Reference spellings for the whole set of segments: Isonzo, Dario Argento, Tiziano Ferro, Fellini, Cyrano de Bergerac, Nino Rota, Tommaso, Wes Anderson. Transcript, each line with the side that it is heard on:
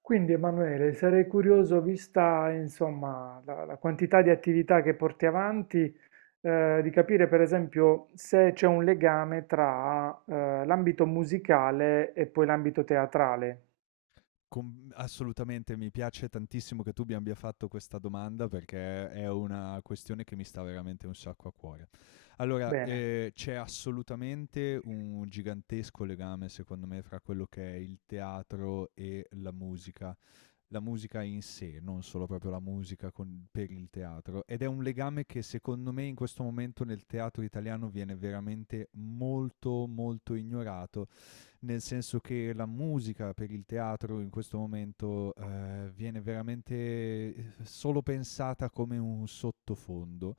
right: Quindi Emanuele, sarei curioso, vista insomma la quantità di attività che porti avanti, di capire per esempio se c'è un legame tra l'ambito musicale e poi l'ambito teatrale.
left: Assolutamente, mi piace tantissimo che tu mi abbia fatto questa domanda perché è una questione che mi sta veramente un sacco a cuore. Allora,
right: Bene.
left: c'è assolutamente un gigantesco legame, secondo me, fra quello che è il teatro e la musica. La musica in sé, non solo proprio la per il teatro. Ed è un legame che secondo me in questo momento nel teatro italiano viene veramente molto ignorato, nel senso che la musica per il teatro in questo momento viene veramente solo pensata come un sottofondo,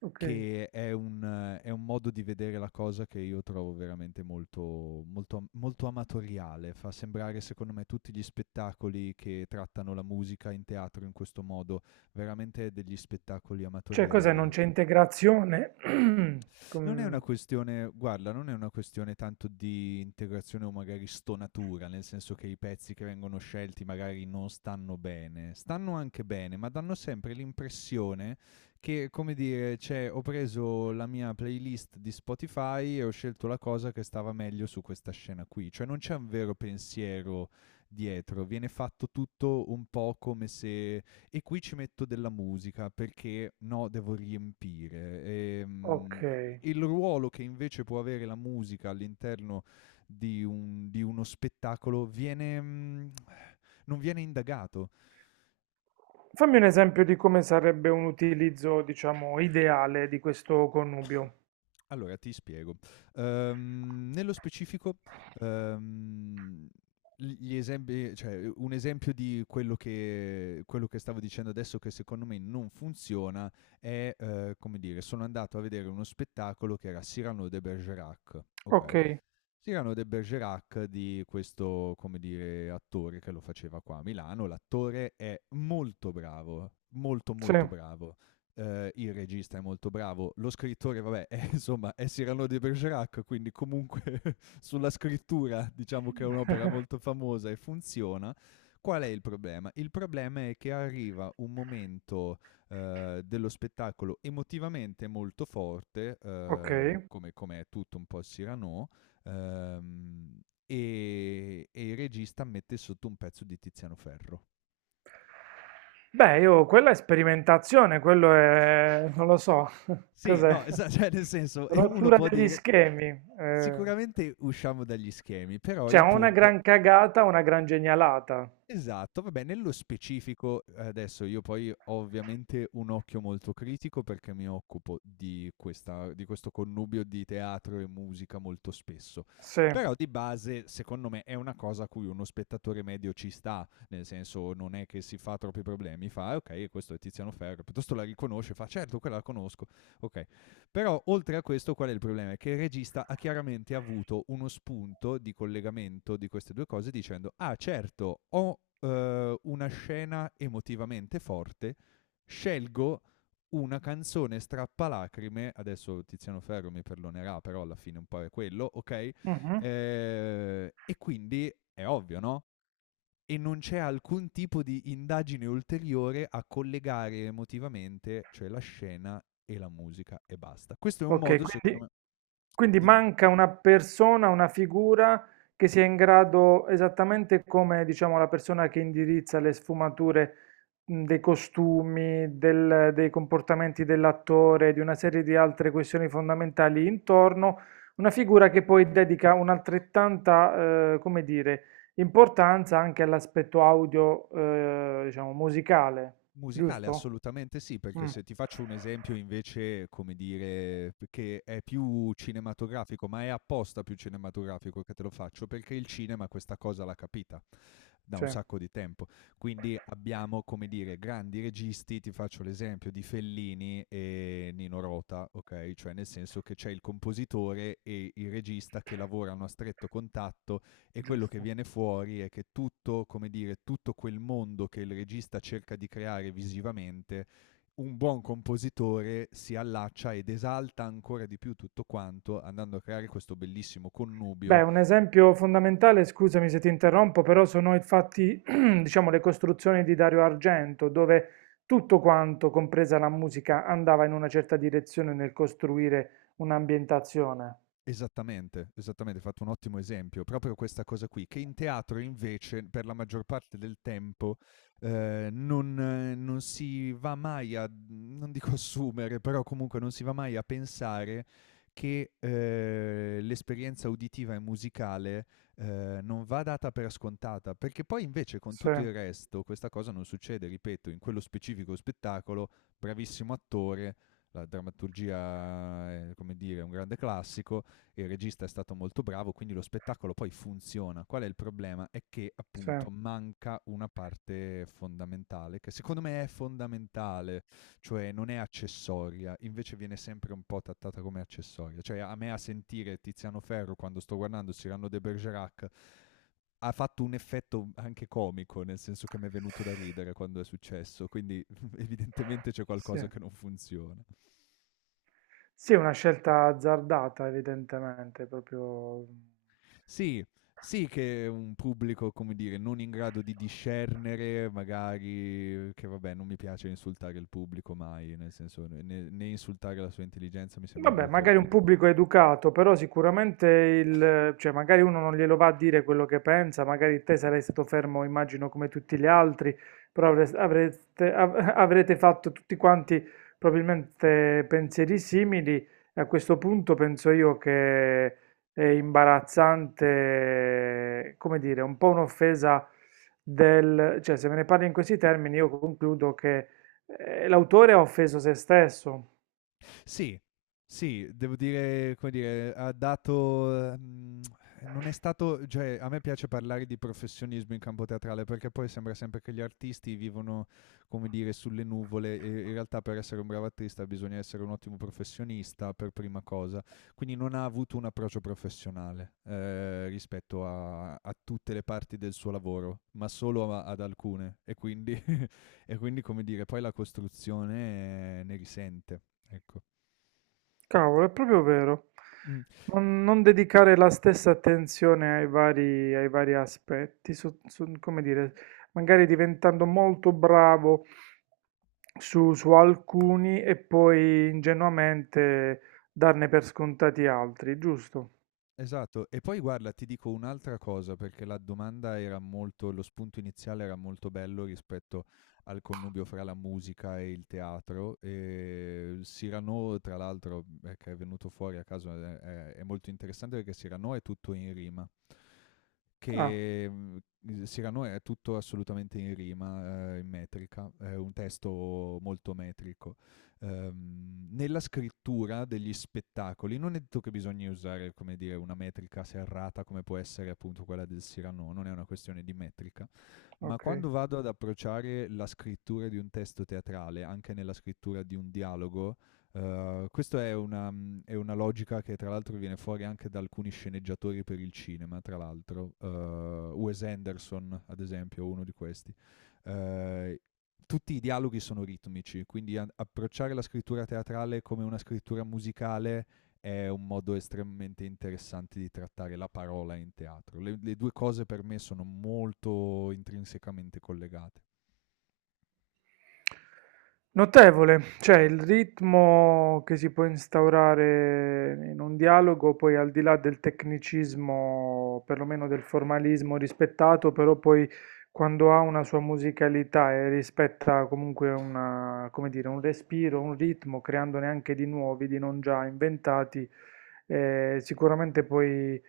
right: Ok.
left: che è un modo di vedere la cosa che io trovo veramente molto amatoriale. Fa sembrare, secondo me, tutti gli spettacoli che trattano la musica in teatro in questo modo veramente degli spettacoli
right: Cioè, cos'è?
left: amatoriali.
right: Non c'è integrazione?
left: Non è una
right: Com-
left: questione, guarda, non è una questione tanto di integrazione o magari stonatura, nel senso che i pezzi che vengono scelti magari non stanno bene. Stanno anche bene, ma danno sempre l'impressione che, come dire, cioè ho preso la mia playlist di Spotify e ho scelto la cosa che stava meglio su questa scena qui. Cioè non c'è un vero pensiero dietro, viene fatto tutto un po' come se e qui ci metto della musica perché no, devo riempire.
right: ok.
left: Il ruolo che invece può avere la musica all'interno di uno spettacolo viene, non viene indagato.
right: Fammi un esempio di come sarebbe un utilizzo, diciamo, ideale di questo connubio.
left: Allora ti spiego. Nello specifico, ehm, gli esempi, cioè, un esempio di quello che stavo dicendo adesso che secondo me non funziona è, come dire, sono andato a vedere uno spettacolo che era Cyrano de Bergerac,
right: Ok,
left: ok? Sì, erano de Bergerac di questo, come dire, attore che lo faceva qua a Milano. L'attore è molto bravo, molto
right: sì.
left: molto bravo. Il regista è molto bravo, lo scrittore, vabbè, è, insomma, è Cyrano de Bergerac, quindi comunque sulla scrittura diciamo che è un'opera molto famosa e funziona. Qual è il problema? Il problema è che arriva un momento dello spettacolo emotivamente molto forte,
right: Ok.
left: come è tutto un po' il Cyrano. Ehm, e il regista mette sotto un pezzo di Tiziano Ferro.
right: Beh, io quella è sperimentazione, quello è, non lo so,
left: Sì, no,
right: cos'è?
left: esa cioè nel senso, e uno
right: Rottura
left: può
right: degli
left: dire:
right: schemi. Eh.
left: "Sicuramente usciamo dagli schemi", però
right: Cioè,
left: il
right: o una
left: punto...
right: gran cagata, o una gran genialata.
left: Esatto, vabbè, nello specifico adesso io poi ho ovviamente un occhio molto critico perché mi occupo di questo connubio di teatro e musica molto spesso.
right: Sì.
left: Però di base secondo me è una cosa a cui uno spettatore medio ci sta, nel senso non è che si fa troppi problemi, fa: "Ah okay, questo è Tiziano Ferro", piuttosto la riconosce, fa: "Certo, quella la conosco". Okay. Però oltre a questo qual è il problema? È che il regista ha chiaramente avuto uno spunto di collegamento di queste due cose dicendo ah certo ho una scena emotivamente forte, scelgo una canzone strappalacrime, adesso Tiziano Ferro mi perdonerà però alla fine un po' è quello, ok?
right: Mhm.
left: E quindi è ovvio, no? E non c'è alcun tipo di indagine ulteriore a collegare emotivamente, cioè la scena e la musica e basta. Questo è un
right: Ok,
left: modo, secondo
right: quindi,
left: me...
right: quindi
left: Dimmi.
right: manca una persona, una figura che sia in grado, esattamente come diciamo la persona che indirizza le sfumature dei costumi, dei comportamenti dell'attore, di una serie di altre questioni fondamentali intorno, una figura che poi dedica un'altrettanta, come dire, importanza anche all'aspetto audio, diciamo, musicale,
left: Musicale
right: giusto?
left: assolutamente sì, perché
right: Mm,
left: se ti faccio un esempio invece, come dire, che è più cinematografico, ma è apposta più cinematografico che te lo faccio, perché il cinema questa cosa l'ha capita da
right: sì,
left: un sacco di tempo. Quindi abbiamo, come dire, grandi registi, ti faccio l'esempio di Fellini e Nino Rota, ok? Cioè nel senso che c'è il compositore e il regista che lavorano a stretto contatto e quello che
right: giusto.
left: viene fuori è che tutto, come dire, tutto quel mondo che il regista cerca di creare visivamente, un buon compositore si allaccia ed esalta ancora di più tutto quanto andando a creare questo bellissimo connubio.
right: Beh, un esempio fondamentale, scusami se ti interrompo, però sono infatti, diciamo, le costruzioni di Dario Argento, dove tutto quanto, compresa la musica, andava in una certa direzione nel costruire un'ambientazione.
left: Esattamente, esattamente, hai fatto un ottimo esempio. Proprio questa cosa qui, che in teatro invece per la maggior parte del tempo, non si va mai a non dico assumere, però comunque non si va mai a pensare che, l'esperienza uditiva e musicale non va data per scontata, perché poi invece con
right: Sì,
left: tutto il resto questa cosa non succede, ripeto, in quello specifico spettacolo, bravissimo attore, la drammaturgia è, come dire, un grande classico, il regista è stato molto bravo, quindi lo spettacolo poi funziona. Qual è il problema? È che
right: sì,
left: appunto manca una parte fondamentale, che secondo me è fondamentale, cioè non è accessoria, invece viene sempre un po' trattata come accessoria. Cioè a me a sentire Tiziano Ferro quando sto guardando Cyrano de Bergerac ha fatto un effetto anche comico, nel senso che mi è venuto da ridere quando è successo, quindi evidentemente c'è
right: sì.
left: qualcosa che non funziona.
right: Sì, è una scelta azzardata, evidentemente, proprio.
left: Sì, sì, che è un pubblico, come dire, non in grado di discernere, magari, che vabbè, non mi piace insultare il pubblico mai, nel senso, né insultare la sua intelligenza mi sembra
right: Vabbè,
left: molto,
right: magari un
left: molto...
right: pubblico educato, però sicuramente il, cioè magari uno non glielo va a dire quello che pensa, magari te sarai stato fermo, immagino, come tutti gli altri, però avrete fatto tutti quanti probabilmente pensieri simili e a questo punto penso io che è imbarazzante, come dire, un po' un'offesa del, cioè se me ne parli in questi termini io concludo che l'autore ha offeso se stesso.
left: Sì, sì, devo dire, come dire, ha dato, non è stato... cioè a me piace parlare di professionismo in campo teatrale, perché poi sembra sempre che gli artisti vivono, come dire, sulle nuvole e in realtà per essere un bravo artista bisogna essere un ottimo professionista per prima cosa. Quindi non ha avuto un approccio professionale, rispetto a tutte le parti del suo lavoro, ma solo a ad alcune e quindi e quindi, come dire, poi la costruzione ne risente. Ecco.
right: Cavolo, è proprio vero.
left: Mm,
right: Non dedicare la stessa attenzione ai ai vari aspetti, come dire, magari diventando molto bravo su, su alcuni e poi ingenuamente darne per scontati altri, giusto?
left: esatto, e poi guarda, ti dico un'altra cosa perché la domanda era molto, lo spunto iniziale era molto bello rispetto al connubio fra la musica e il teatro. E Cyrano, tra l'altro, che è venuto fuori a caso, è molto interessante perché Cyrano è tutto in rima.
right: Ah,
left: Che mm, Cyrano è tutto assolutamente in rima, in metrica, è un testo molto metrico. Nella scrittura degli spettacoli non è detto che bisogna usare, come dire, una metrica serrata come può essere appunto quella del Cyrano, non è una questione di metrica, ma
right: ok.
left: quando vado ad approcciare la scrittura di un testo teatrale, anche nella scrittura di un dialogo, questa è una logica che tra l'altro viene fuori anche da alcuni sceneggiatori per il cinema, tra l'altro. Wes Anderson, ad esempio, è uno di questi. Eh, Tutti i dialoghi sono ritmici, quindi approcciare la scrittura teatrale come una scrittura musicale è un modo estremamente interessante di trattare la parola in teatro. Le due cose per me sono molto intrinsecamente collegate.
right: Notevole, cioè il ritmo che si può instaurare in un dialogo, poi al di là del tecnicismo, perlomeno del formalismo rispettato, però poi quando ha una sua musicalità e rispetta comunque una, come dire, un respiro, un ritmo, creandone anche di nuovi, di non già inventati, sicuramente poi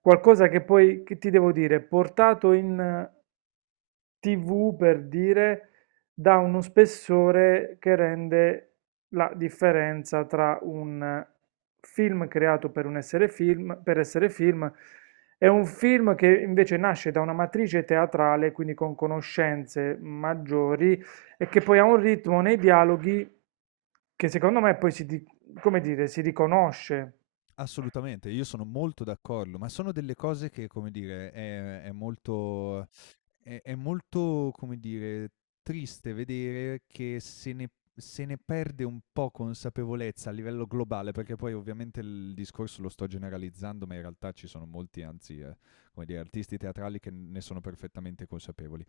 right: qualcosa che poi, che ti devo dire, portato in TV per dire, dà uno spessore che rende la differenza tra un film creato per un essere film, per essere film e un film che invece nasce da una matrice teatrale, quindi con conoscenze maggiori e che poi ha un ritmo nei dialoghi che secondo me poi si, come dire, si riconosce.
left: Assolutamente, io sono molto d'accordo, ma sono delle cose che, come dire, è molto, come dire, triste vedere che se ne se ne perde un po' consapevolezza a livello globale, perché poi ovviamente il discorso lo sto generalizzando, ma in realtà ci sono molti, anzi, come dire, artisti teatrali che ne sono perfettamente consapevoli.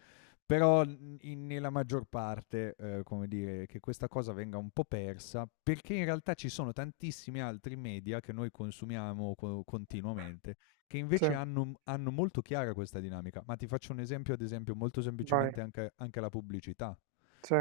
left: Però nella maggior parte, come dire, che questa cosa venga un po' persa, perché in realtà ci sono tantissimi altri media che noi consumiamo continuamente, che
right: Sì,
left: invece hanno molto chiara questa dinamica. Ma ti faccio un esempio, ad esempio, molto
right: vai,
left: semplicemente anche la pubblicità.
right: sì,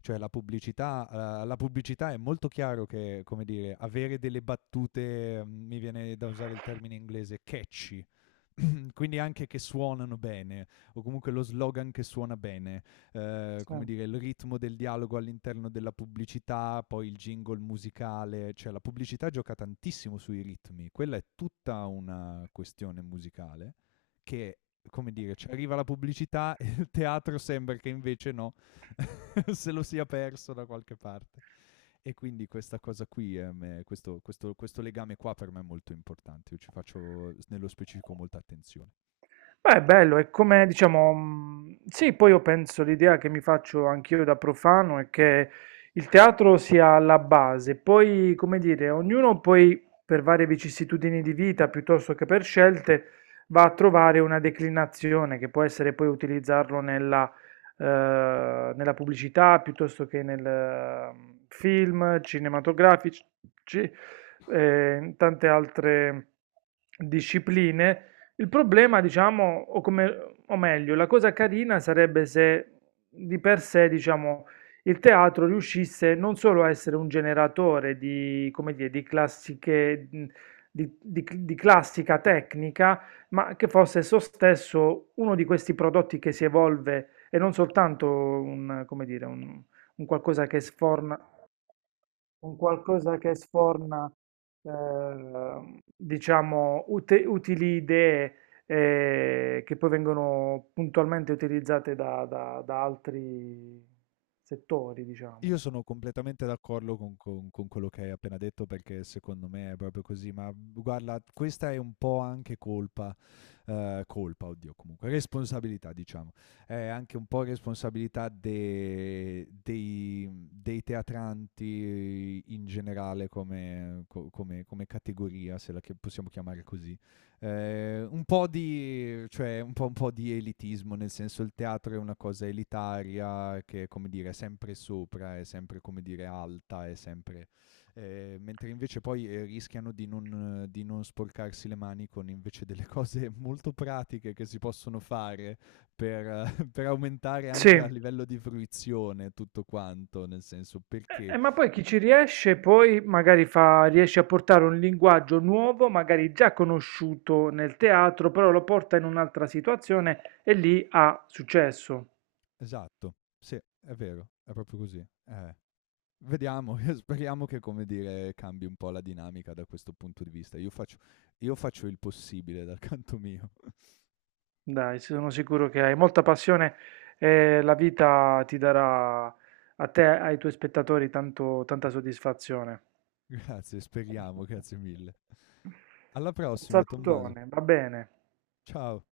left: Cioè la pubblicità è molto chiaro che, come dire, avere delle battute, mi viene da usare il termine inglese, catchy, quindi anche che suonano bene, o comunque lo slogan che suona bene, come
right: sì.
left: dire, il ritmo del dialogo all'interno della pubblicità, poi il jingle musicale, cioè la pubblicità gioca tantissimo sui ritmi, quella è tutta una questione musicale che, come dire, ci arriva la pubblicità e il teatro sembra che invece no, se lo sia perso da qualche parte. E quindi questa cosa qui, questo legame qua per me è molto importante, io ci faccio nello specifico molta attenzione.
right: Beh, è bello, è come diciamo, sì, poi io penso l'idea che mi faccio anch'io da profano è che il teatro sia la base, poi, come dire, ognuno poi per varie vicissitudini di vita piuttosto che per scelte va a trovare una declinazione che può essere poi utilizzarlo nella, eh, nella pubblicità piuttosto che nel film cinematografici, ci- in tante altre discipline. Il problema, diciamo, o come o meglio, la cosa carina sarebbe se di per sé, diciamo, il teatro riuscisse non solo a essere un generatore di, come dire, di classiche, di, di classica tecnica, ma che fosse esso stesso uno di questi prodotti che si evolve e non soltanto un, come dire, un qualcosa che sforna un qualcosa che sforna, diciamo, utili idee che poi vengono puntualmente utilizzate da, da altri settori,
left: Io
right: diciamo.
left: sono completamente d'accordo con quello che hai appena detto perché secondo me è proprio così, ma guarda, questa è un po' anche colpa, colpa, oddio, comunque, responsabilità diciamo, è anche un po' responsabilità dei teatranti in generale come, come categoria, se la possiamo chiamare così. Un po' di cioè un po' di elitismo, nel senso il teatro è una cosa elitaria che, come dire, è sempre sopra, è sempre, come dire, alta, è sempre mentre invece poi, rischiano di non sporcarsi le mani con invece delle cose molto pratiche che si possono fare per per aumentare
right: Sì.
left: anche a livello di fruizione tutto quanto, nel senso perché...
right: Ma poi chi ci riesce poi magari fa, riesce a portare un linguaggio nuovo, magari già conosciuto nel teatro, però lo porta in un'altra situazione e lì ha successo.
left: Esatto, sì, è vero, è proprio così, eh. Vediamo, speriamo che, come dire, cambi un po' la dinamica da questo punto di vista. Io faccio il possibile dal canto mio.
right: Dai, sono sicuro che hai molta passione e la vita ti darà a te e ai tuoi spettatori tanta soddisfazione.
left: Grazie, speriamo, grazie mille. Alla
right: Un
left: prossima, Tommaso.
right: salutone, va bene.
left: Ciao.